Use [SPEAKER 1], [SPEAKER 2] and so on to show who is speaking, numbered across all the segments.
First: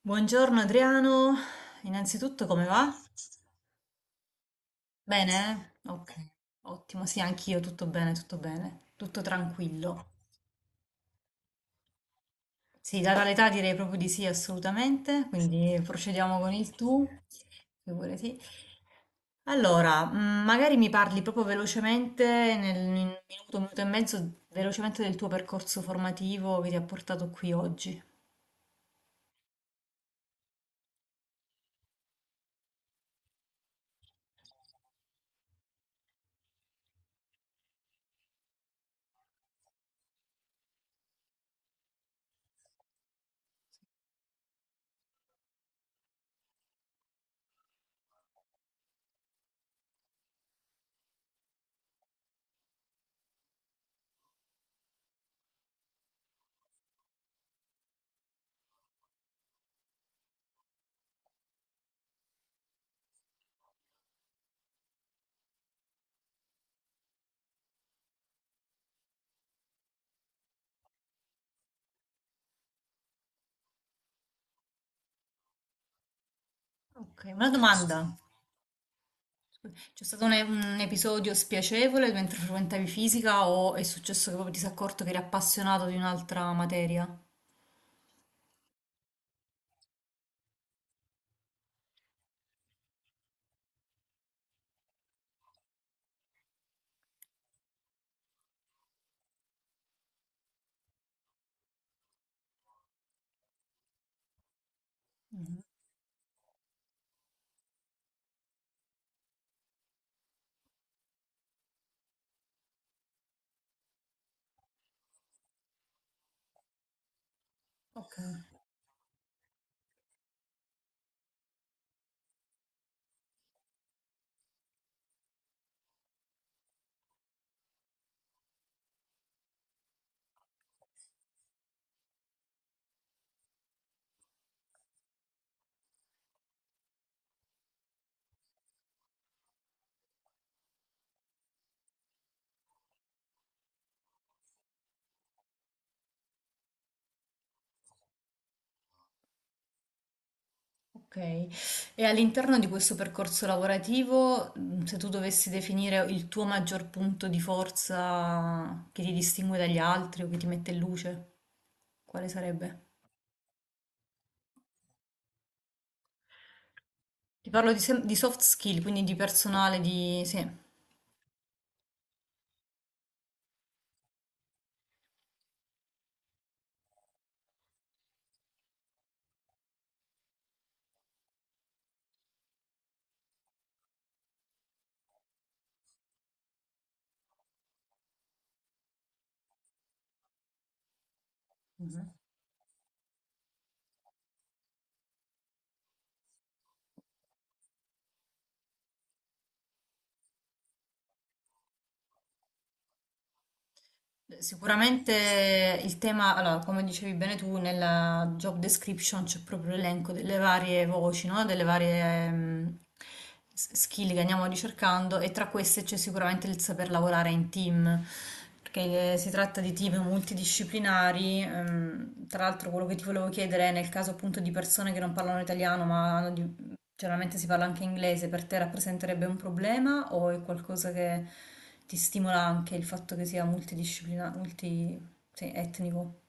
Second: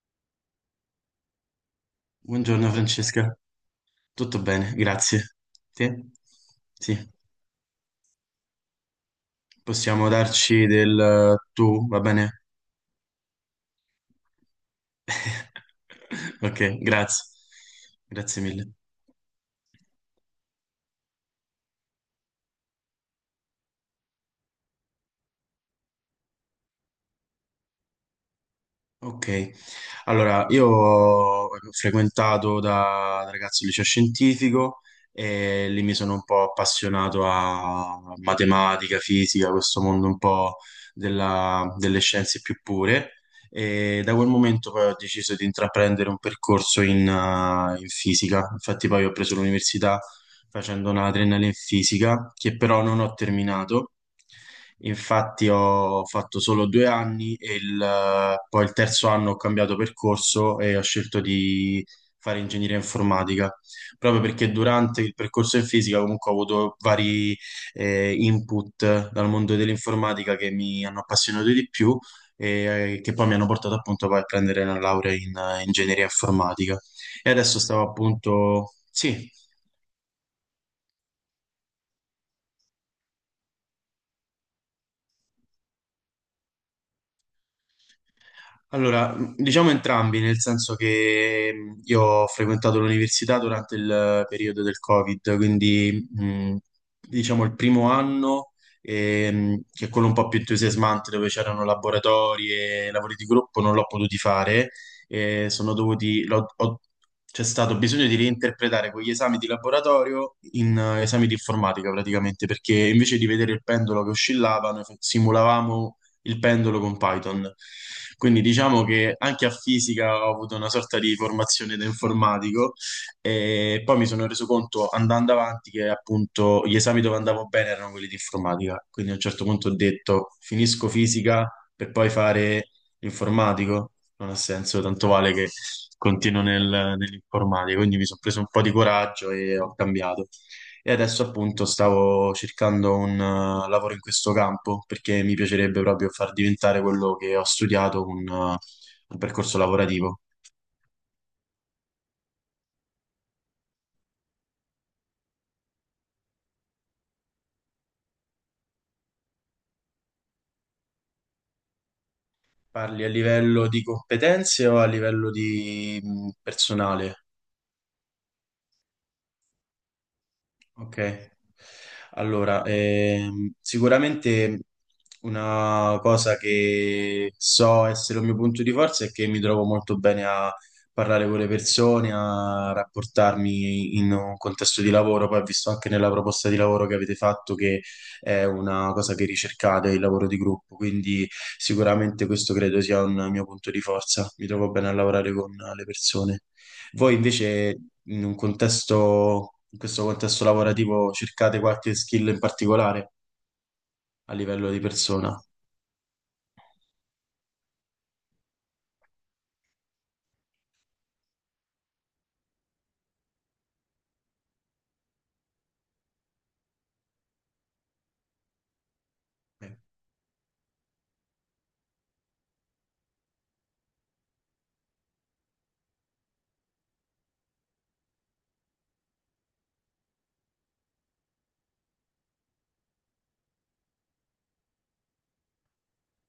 [SPEAKER 1] Buongiorno Adriano, innanzitutto come
[SPEAKER 2] Buongiorno
[SPEAKER 1] va?
[SPEAKER 2] Francesca, tutto bene, grazie.
[SPEAKER 1] Bene? Eh?
[SPEAKER 2] Te?
[SPEAKER 1] Ok,
[SPEAKER 2] Sì,
[SPEAKER 1] ottimo, sì, anch'io tutto bene, tutto bene, tutto
[SPEAKER 2] possiamo
[SPEAKER 1] tranquillo.
[SPEAKER 2] darci del tu, va bene?
[SPEAKER 1] Sì, data l'età direi proprio di sì, assolutamente, quindi procediamo con
[SPEAKER 2] Ok,
[SPEAKER 1] il tu,
[SPEAKER 2] grazie.
[SPEAKER 1] figurati.
[SPEAKER 2] Grazie mille.
[SPEAKER 1] Allora, magari mi parli proprio velocemente, nel in un minuto e mezzo, velocemente del tuo percorso formativo che ti ha portato qui oggi.
[SPEAKER 2] Ok, allora io ho frequentato da ragazzo il liceo scientifico e lì mi sono un po' appassionato a matematica, fisica, questo mondo un po' delle scienze più pure, e da quel momento poi ho deciso di intraprendere un percorso in fisica. Infatti poi ho preso l'università facendo una triennale in fisica che però non ho terminato. Infatti ho fatto solo due anni e poi il terzo anno ho cambiato percorso e ho scelto di fare ingegneria informatica, proprio perché durante il percorso in fisica comunque ho avuto vari input dal mondo dell'informatica che mi hanno appassionato di più e che poi mi hanno portato appunto poi a prendere la laurea in ingegneria informatica.
[SPEAKER 1] Ok,
[SPEAKER 2] E
[SPEAKER 1] una
[SPEAKER 2] adesso stavo
[SPEAKER 1] domanda.
[SPEAKER 2] appunto, sì.
[SPEAKER 1] C'è stato un episodio spiacevole mentre frequentavi fisica o è successo che proprio ti sei accorto che eri appassionato di un'altra materia?
[SPEAKER 2] Allora, diciamo entrambi, nel senso che io ho frequentato l'università durante il periodo del Covid, quindi diciamo il primo anno, che è quello un po' più entusiasmante, dove c'erano laboratori e lavori di gruppo, non l'ho potuti fare, e
[SPEAKER 1] Mhm.
[SPEAKER 2] sono dovuti, c'è stato bisogno di reinterpretare quegli esami di laboratorio in esami di informatica praticamente, perché invece di vedere il pendolo che oscillava, noi simulavamo il pendolo con Python.
[SPEAKER 1] Ok,
[SPEAKER 2] Quindi diciamo che anche a fisica ho avuto una sorta di formazione da informatico, e poi mi sono reso conto andando avanti che appunto gli esami dove andavo bene erano quelli di informatica. Quindi a un certo punto ho detto finisco fisica per poi fare informatico. Non ha senso, tanto vale che continuo nell'informatica. Quindi mi sono preso un po' di coraggio e ho cambiato. E adesso appunto stavo cercando un lavoro in questo campo perché mi piacerebbe proprio far diventare quello che ho studiato un, percorso lavorativo.
[SPEAKER 1] ok. E all'interno di questo percorso lavorativo, se tu dovessi definire il tuo maggior punto di forza che ti distingue dagli altri o che ti mette in luce, quale sarebbe?
[SPEAKER 2] Parli a livello di competenze o a livello di personale?
[SPEAKER 1] Ti parlo di, di soft skill, quindi di personale, di... Sì.
[SPEAKER 2] Ok, allora, sicuramente una cosa che so essere un mio punto di forza è che mi trovo molto bene a parlare con le persone, a rapportarmi in un contesto di lavoro. Poi ho visto anche nella proposta di lavoro che avete fatto che è una cosa che ricercate, il lavoro di gruppo, quindi
[SPEAKER 1] Mm-hmm.
[SPEAKER 2] sicuramente questo credo sia un mio punto di forza. Mi trovo bene a lavorare con le persone. Voi invece in questo contesto lavorativo cercate qualche skill in particolare a livello di persona?
[SPEAKER 1] Sicuramente il tema, allora, come dicevi bene tu, nella job description c'è proprio l'elenco delle varie voci, no? Delle varie ehm, skill che andiamo ricercando e tra queste c'è sicuramente il saper lavorare in team, perché si tratta di team multidisciplinari. Tra l'altro quello che ti volevo chiedere è nel caso appunto di persone che non parlano italiano ma hanno di... Generalmente si parla anche inglese, per te rappresenterebbe un problema o è qualcosa che ti stimola anche il fatto che sia multidisciplinare, multi, sì, etnico?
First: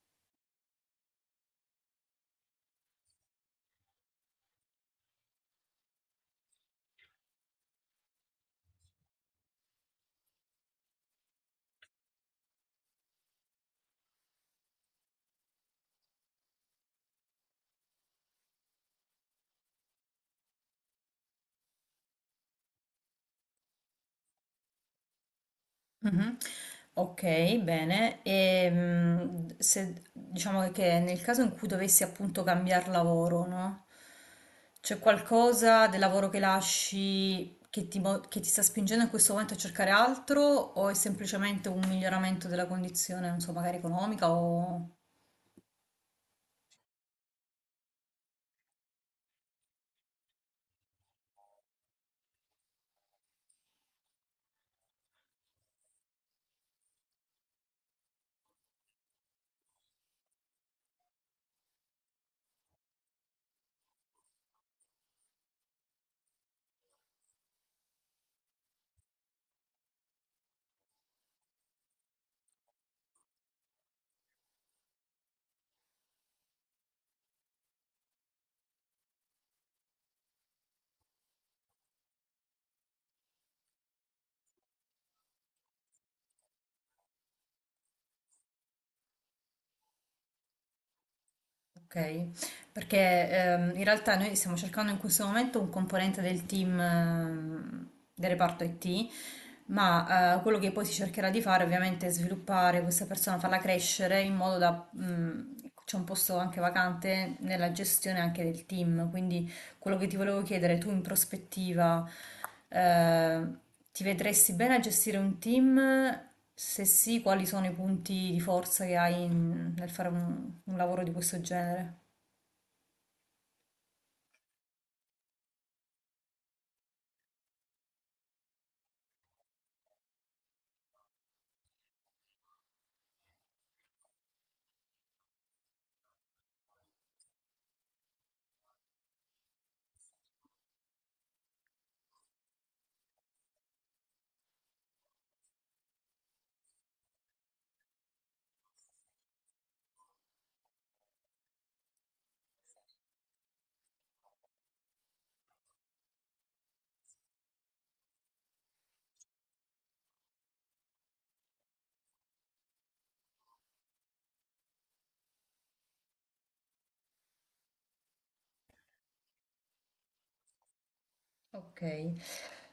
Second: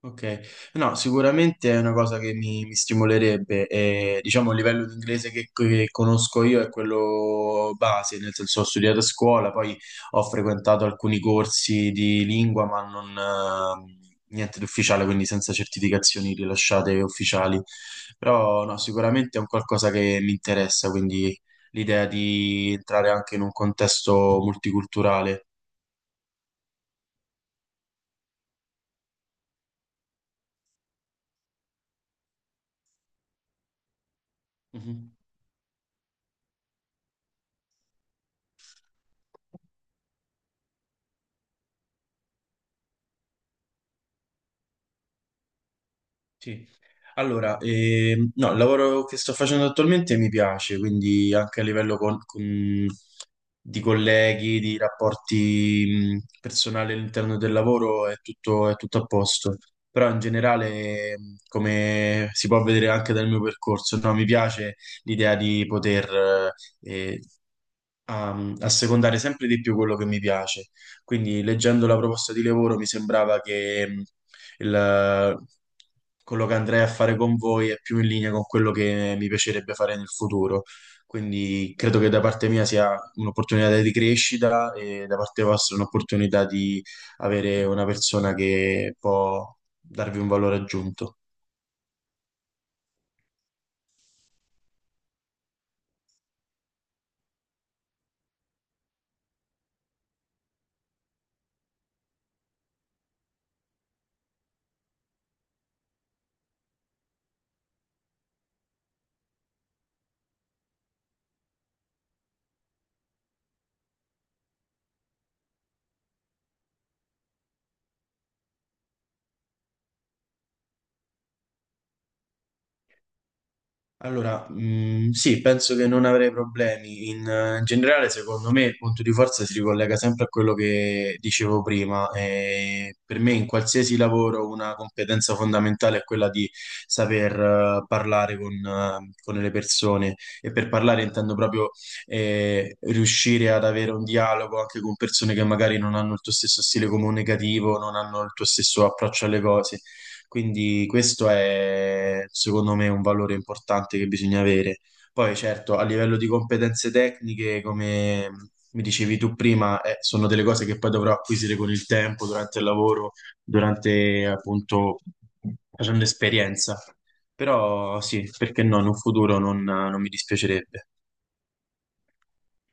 [SPEAKER 2] Ok, no, sicuramente è una cosa che mi stimolerebbe. E, diciamo, il livello di inglese che conosco io è quello base, nel senso ho studiato a scuola, poi ho frequentato alcuni corsi di lingua, ma non, niente di ufficiale, quindi senza certificazioni rilasciate ufficiali. Però no, sicuramente è un qualcosa che mi interessa, quindi l'idea di entrare anche in un contesto multiculturale.
[SPEAKER 1] Mhm. Ok, bene. E se diciamo che nel caso in cui dovessi appunto cambiare lavoro, no? C'è
[SPEAKER 2] Mhm,
[SPEAKER 1] qualcosa del lavoro che lasci che che ti sta spingendo in questo momento a cercare altro o è semplicemente un miglioramento della condizione, non so, magari economica o...
[SPEAKER 2] sì. Allora, no, il lavoro che sto facendo attualmente mi piace, quindi anche a livello di colleghi, di rapporti personali all'interno del lavoro è tutto a posto. Però in generale, come si può vedere anche dal mio percorso, no, mi piace l'idea di poter, eh, a secondare sempre di più quello che mi piace. Quindi leggendo la proposta di lavoro mi sembrava che il- quello che andrei a fare con voi è più in linea con quello che mi piacerebbe fare nel futuro. Quindi credo che da parte mia sia un'opportunità di crescita e da parte vostra un'opportunità di avere una persona che può darvi un valore aggiunto.
[SPEAKER 1] Ok, perché in realtà noi stiamo cercando in questo momento un componente del team del reparto IT, ma quello che poi si cercherà di fare ovviamente è sviluppare questa persona, farla crescere in modo da... c'è un posto anche vacante nella gestione anche del team, quindi quello che ti volevo chiedere, tu in prospettiva, eh, ti vedresti bene a gestire un team? Se sì, quali sono i punti di forza che hai nel fare un lavoro di questo genere?
[SPEAKER 2] Allora, sì, penso che non avrei problemi. In generale, secondo me, il punto di forza si ricollega sempre a quello che dicevo prima. E per me, in qualsiasi lavoro, una competenza fondamentale è quella di saper, parlare con le persone. E per parlare intendo proprio, riuscire ad avere un dialogo anche con persone che magari non hanno il tuo stesso stile comunicativo, non hanno il tuo stesso approccio alle cose. Quindi questo è secondo me un valore importante che bisogna avere. Poi certo, a livello di competenze tecniche, come mi dicevi tu prima, sono delle cose che poi dovrò acquisire con il tempo, durante il lavoro, durante appunto facendo esperienza. Però sì, perché no, in un futuro non mi dispiacerebbe.
[SPEAKER 1] Ok.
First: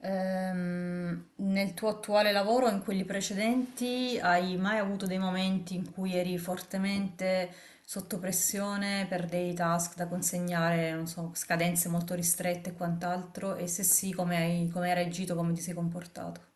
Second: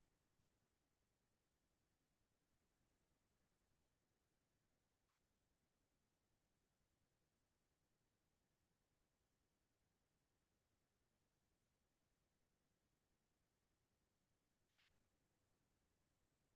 [SPEAKER 1] Nel tuo attuale lavoro, o in quelli precedenti, hai mai avuto dei momenti in cui eri fortemente sotto pressione per dei task da consegnare, non so, scadenze molto ristrette e quant'altro? E se sì, come hai reagito, come ti sei comportato?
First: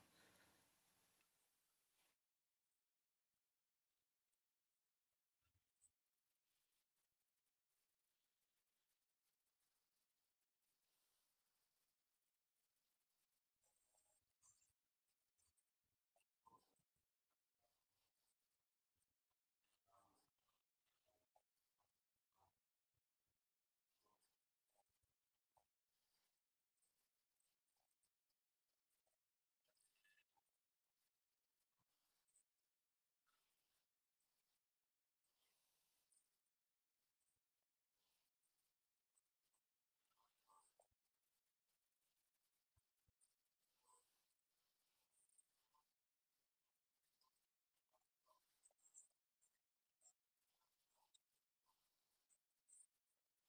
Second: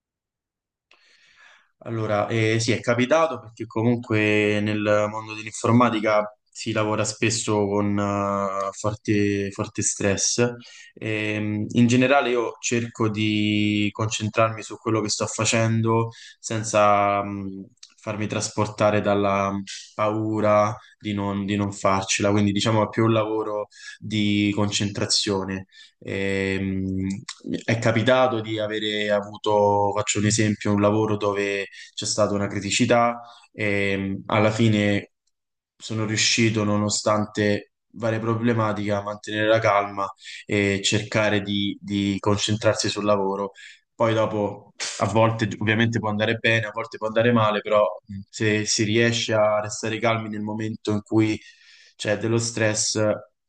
[SPEAKER 2] Allora, sì, è capitato perché comunque nel mondo dell'informatica si lavora spesso con forte, forte stress. In generale io cerco di concentrarmi su quello che sto facendo senza farmi trasportare dalla paura di non farcela, quindi diciamo è più un lavoro di concentrazione. Ehm, è capitato di avere avuto, faccio un esempio, un lavoro dove c'è stata una criticità e alla fine sono riuscito, nonostante varie problematiche, a mantenere la calma e cercare di concentrarsi sul lavoro. Poi dopo, a volte ovviamente può andare bene, a volte può andare male, però se si riesce a restare calmi nel momento in cui c'è dello stress,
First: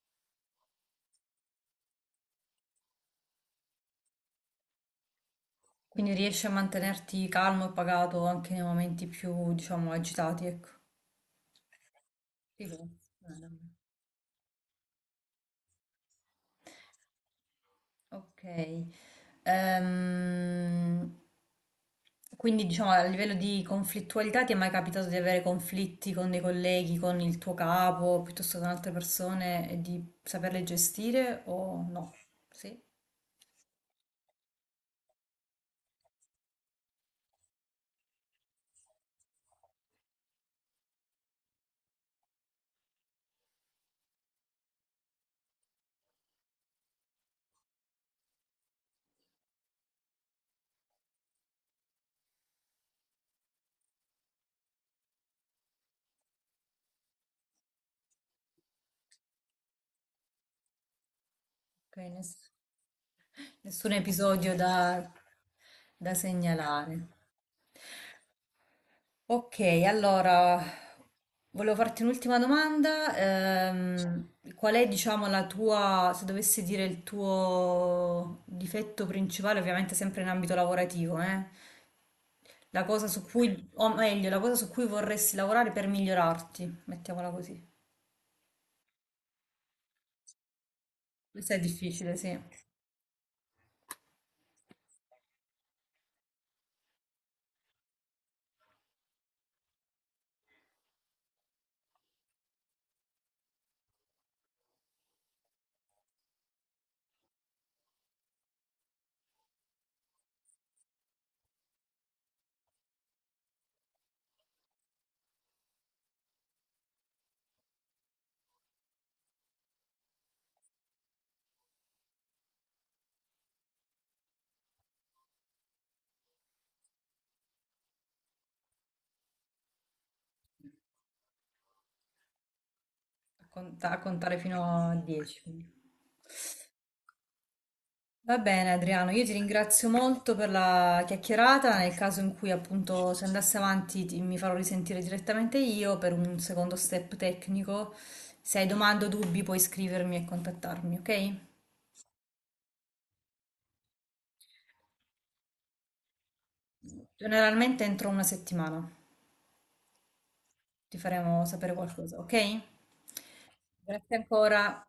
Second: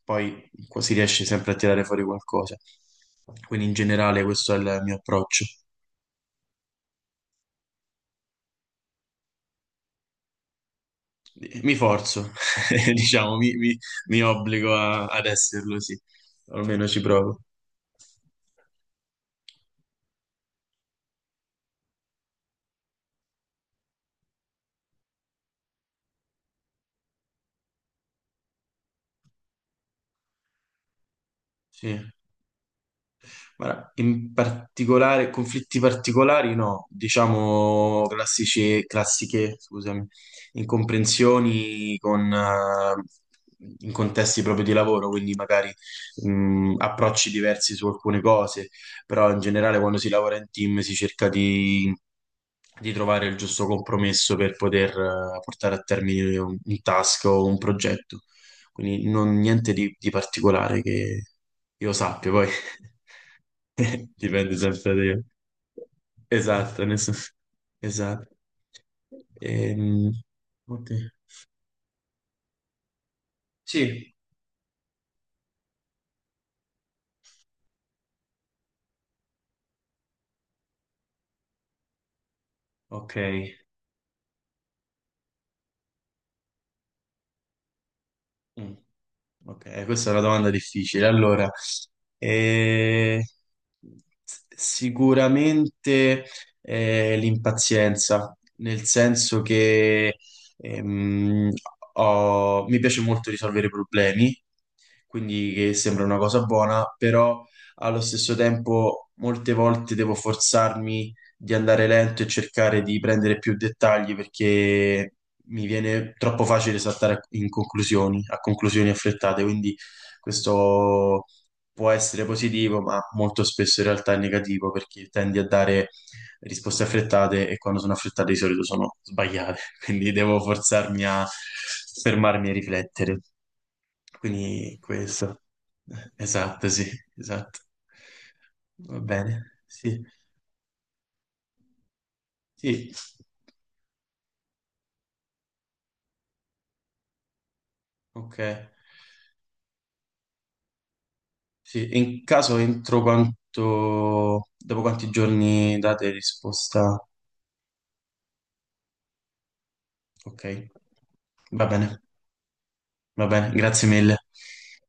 [SPEAKER 2] poi si riesce sempre a tirare fuori qualcosa. Quindi in generale questo è il mio approccio.
[SPEAKER 1] Quindi riesci a mantenerti calmo e pagato anche nei momenti più, diciamo, agitati, ecco.
[SPEAKER 2] Mi forzo,
[SPEAKER 1] Sì, sì.
[SPEAKER 2] diciamo, mi,
[SPEAKER 1] Bene.
[SPEAKER 2] mi- mi obbligo ad esserlo, sì. Almeno ci provo.
[SPEAKER 1] Ok. Ehm, quindi diciamo a livello di conflittualità ti è mai capitato di avere conflitti con dei colleghi, con il tuo capo, piuttosto con altre persone e di saperle gestire o
[SPEAKER 2] Sì.
[SPEAKER 1] no? Sì? Ok,
[SPEAKER 2] Guarda, in particolare, conflitti particolari no, diciamo classici, classiche, scusami, incomprensioni in contesti proprio di lavoro, quindi magari approcci diversi su alcune cose, però in generale quando si lavora in team si cerca di trovare il giusto compromesso per poter portare a termine un task o un progetto. Quindi niente di particolare che io sappia, poi
[SPEAKER 1] ness- nessun episodio
[SPEAKER 2] dipende
[SPEAKER 1] da
[SPEAKER 2] sempre da io. Esatto,
[SPEAKER 1] segnalare.
[SPEAKER 2] nessuno. Esatto.
[SPEAKER 1] Ok,
[SPEAKER 2] Ehm,
[SPEAKER 1] allora
[SPEAKER 2] ok.
[SPEAKER 1] volevo farti un'ultima domanda.
[SPEAKER 2] Sì,
[SPEAKER 1] Qual è, diciamo, la tua, se dovessi dire il tuo difetto principale, ovviamente sempre in ambito lavorativo, eh? La cosa
[SPEAKER 2] ok.
[SPEAKER 1] su cui, o meglio, la cosa su cui vorresti lavorare per migliorarti, mettiamola così.
[SPEAKER 2] Mm. Ok, questa è una domanda difficile. Allora,
[SPEAKER 1] Questo è difficile, sì, a
[SPEAKER 2] eh, sicuramente l'impazienza, nel senso che ehm, mi piace molto risolvere problemi, quindi che sembra una cosa buona, però allo stesso tempo molte volte devo forzarmi di andare lento e cercare di prendere più dettagli perché mi viene troppo facile saltare in conclusioni, a conclusioni affrettate, quindi questo può essere positivo, ma molto spesso in realtà è negativo perché tendi a dare risposte affrettate e quando sono affrettate di solito sono sbagliate, quindi devo forzarmi a fermarmi e riflettere.
[SPEAKER 1] a contare fino
[SPEAKER 2] Quindi
[SPEAKER 1] a 10.
[SPEAKER 2] questo.
[SPEAKER 1] Quindi.
[SPEAKER 2] Esatto, sì, esatto.
[SPEAKER 1] Va bene
[SPEAKER 2] Va
[SPEAKER 1] Adriano, io ti
[SPEAKER 2] bene,
[SPEAKER 1] ringrazio
[SPEAKER 2] sì,
[SPEAKER 1] molto per la chiacchierata. Nel caso in cui
[SPEAKER 2] sì,
[SPEAKER 1] appunto si andasse avanti mi farò risentire direttamente io per un secondo step tecnico.
[SPEAKER 2] ok.
[SPEAKER 1] Se hai domande o dubbi puoi scrivermi e contattarmi, ok?
[SPEAKER 2] Sì, e in caso dopo quanti giorni date risposta?
[SPEAKER 1] Generalmente entro una settimana
[SPEAKER 2] Ok,
[SPEAKER 1] ti faremo
[SPEAKER 2] va
[SPEAKER 1] sapere
[SPEAKER 2] bene,
[SPEAKER 1] qualcosa, ok?
[SPEAKER 2] va bene, grazie mille.
[SPEAKER 1] Grazie ancora.